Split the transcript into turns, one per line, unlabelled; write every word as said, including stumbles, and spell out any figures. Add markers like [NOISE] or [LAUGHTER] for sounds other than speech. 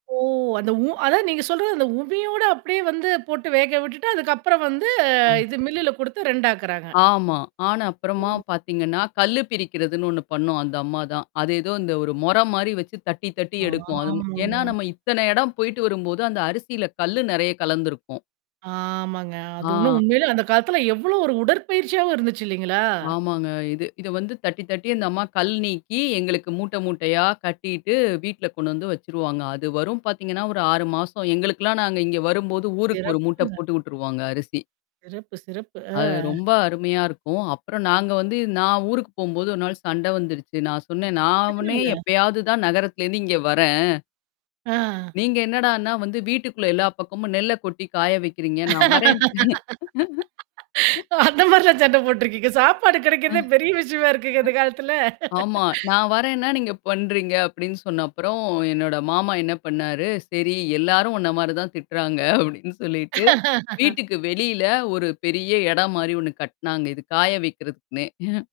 ஓ அந்த உ அதான் நீங்க சொல்றது. அந்த உமியோட அப்படியே வந்து போட்டு வேக விட்டுட்டு, அதுக்கப்புறம் வந்து
ம்.
இது மில்லுல குடுத்து ரெடி ஆக்குறாங்க.
ஆமா. ஆனா அப்புறமா
ம்.
பார்த்தீங்கன்னா கல்லு பிரிக்கிறதுன்னு ஒண்ணு பண்ணும். அந்த அம்மா தான். அது ஏதோ இந்த ஒரு மொறம் மாரி வச்சு தட்டி தட்டி எடுக்கும். அது ஏன்னா
ஆமாங்க
நம்ம இத்தன இடம் போயிட்டு வரும்போது அந்த அரிசியில கல்லு நெறைய கலந்திருக்கும்.
ஆமாங்க. அது இன்னும்
ஆ.
உண்மையில அந்த காலத்துல எவ்வளோ ஒரு உடற்பயிற்சியாவும் இருந்துச்சு, இல்லைங்களா?
ஆமாங்க இது இத வந்து தட்டி தட்டித்தான் அந்த அம்மா கல் நீக்கி எங்களுக்கு மூட்டை மூட்டையா கட்டிட்டு வீட்ல கொண்டு வந்து வச்சுருவாங்க. அது வரும் பார்த்தீங்கன்னா ஆறு மாசம் வரும். எங்களுக்கெல்லாம் நாங்க இங்கே வரும்போது ஊருக்கு ஒரு மூட்ட
சிறப்புங்க.
போட்டு விட்ருவாங்க அரிசி.
சிறப்பு, சிறப்பு.
ஆமா.
ஆ.
அது ரொம்ப அருமையா இருக்கும். அப்புறம் நாங்க வந்து, நான் ஊருக்கு போகும்போது ஒரு நாள் சண்டை வந்துருச்சு. நான் சொன்னேன், "நானே
எதனால?
எப்பயாவது தான் நகரத்திலிருந்து இங்கே வர்றேன்."
ஆ.
நீங்க என்னடான்னா வந்து வீட்டுக்குள்ள எல்லா பக்கமும் நெல்ல கொட்டி காய வைக்கிறீங்க. நான் வர்றேன்ட்டே [CHUCKLES]
அந்த மாரிலாம் சண்டை போட்டுருக்கீங்க. சாப்பாடு
அ.
கெடைக்கிறதே பெரிய விஷயமா இருக்குங்க இந்தக் காலத்துல.
ஆமா. நான் வர்றேன்னா நீங்க பண்றீங்க அப்டின்னு சொன்னப்புறம் என்னோட மாமா என்ன பண்ணாரு. சரி, எல்லாரும் உண்ண மாரி தான் திட்டுறாங்க அப்படின்னு சொல்லிட்டு,
[LAUGHS]
வீட்டுக்கு வெளியில ஒரு பெரிய எடம் மாரி ஒண்ணு கட்டுனாங்க. இது காய வைக்கிறதுக்குன்னே. [CHUCKLES]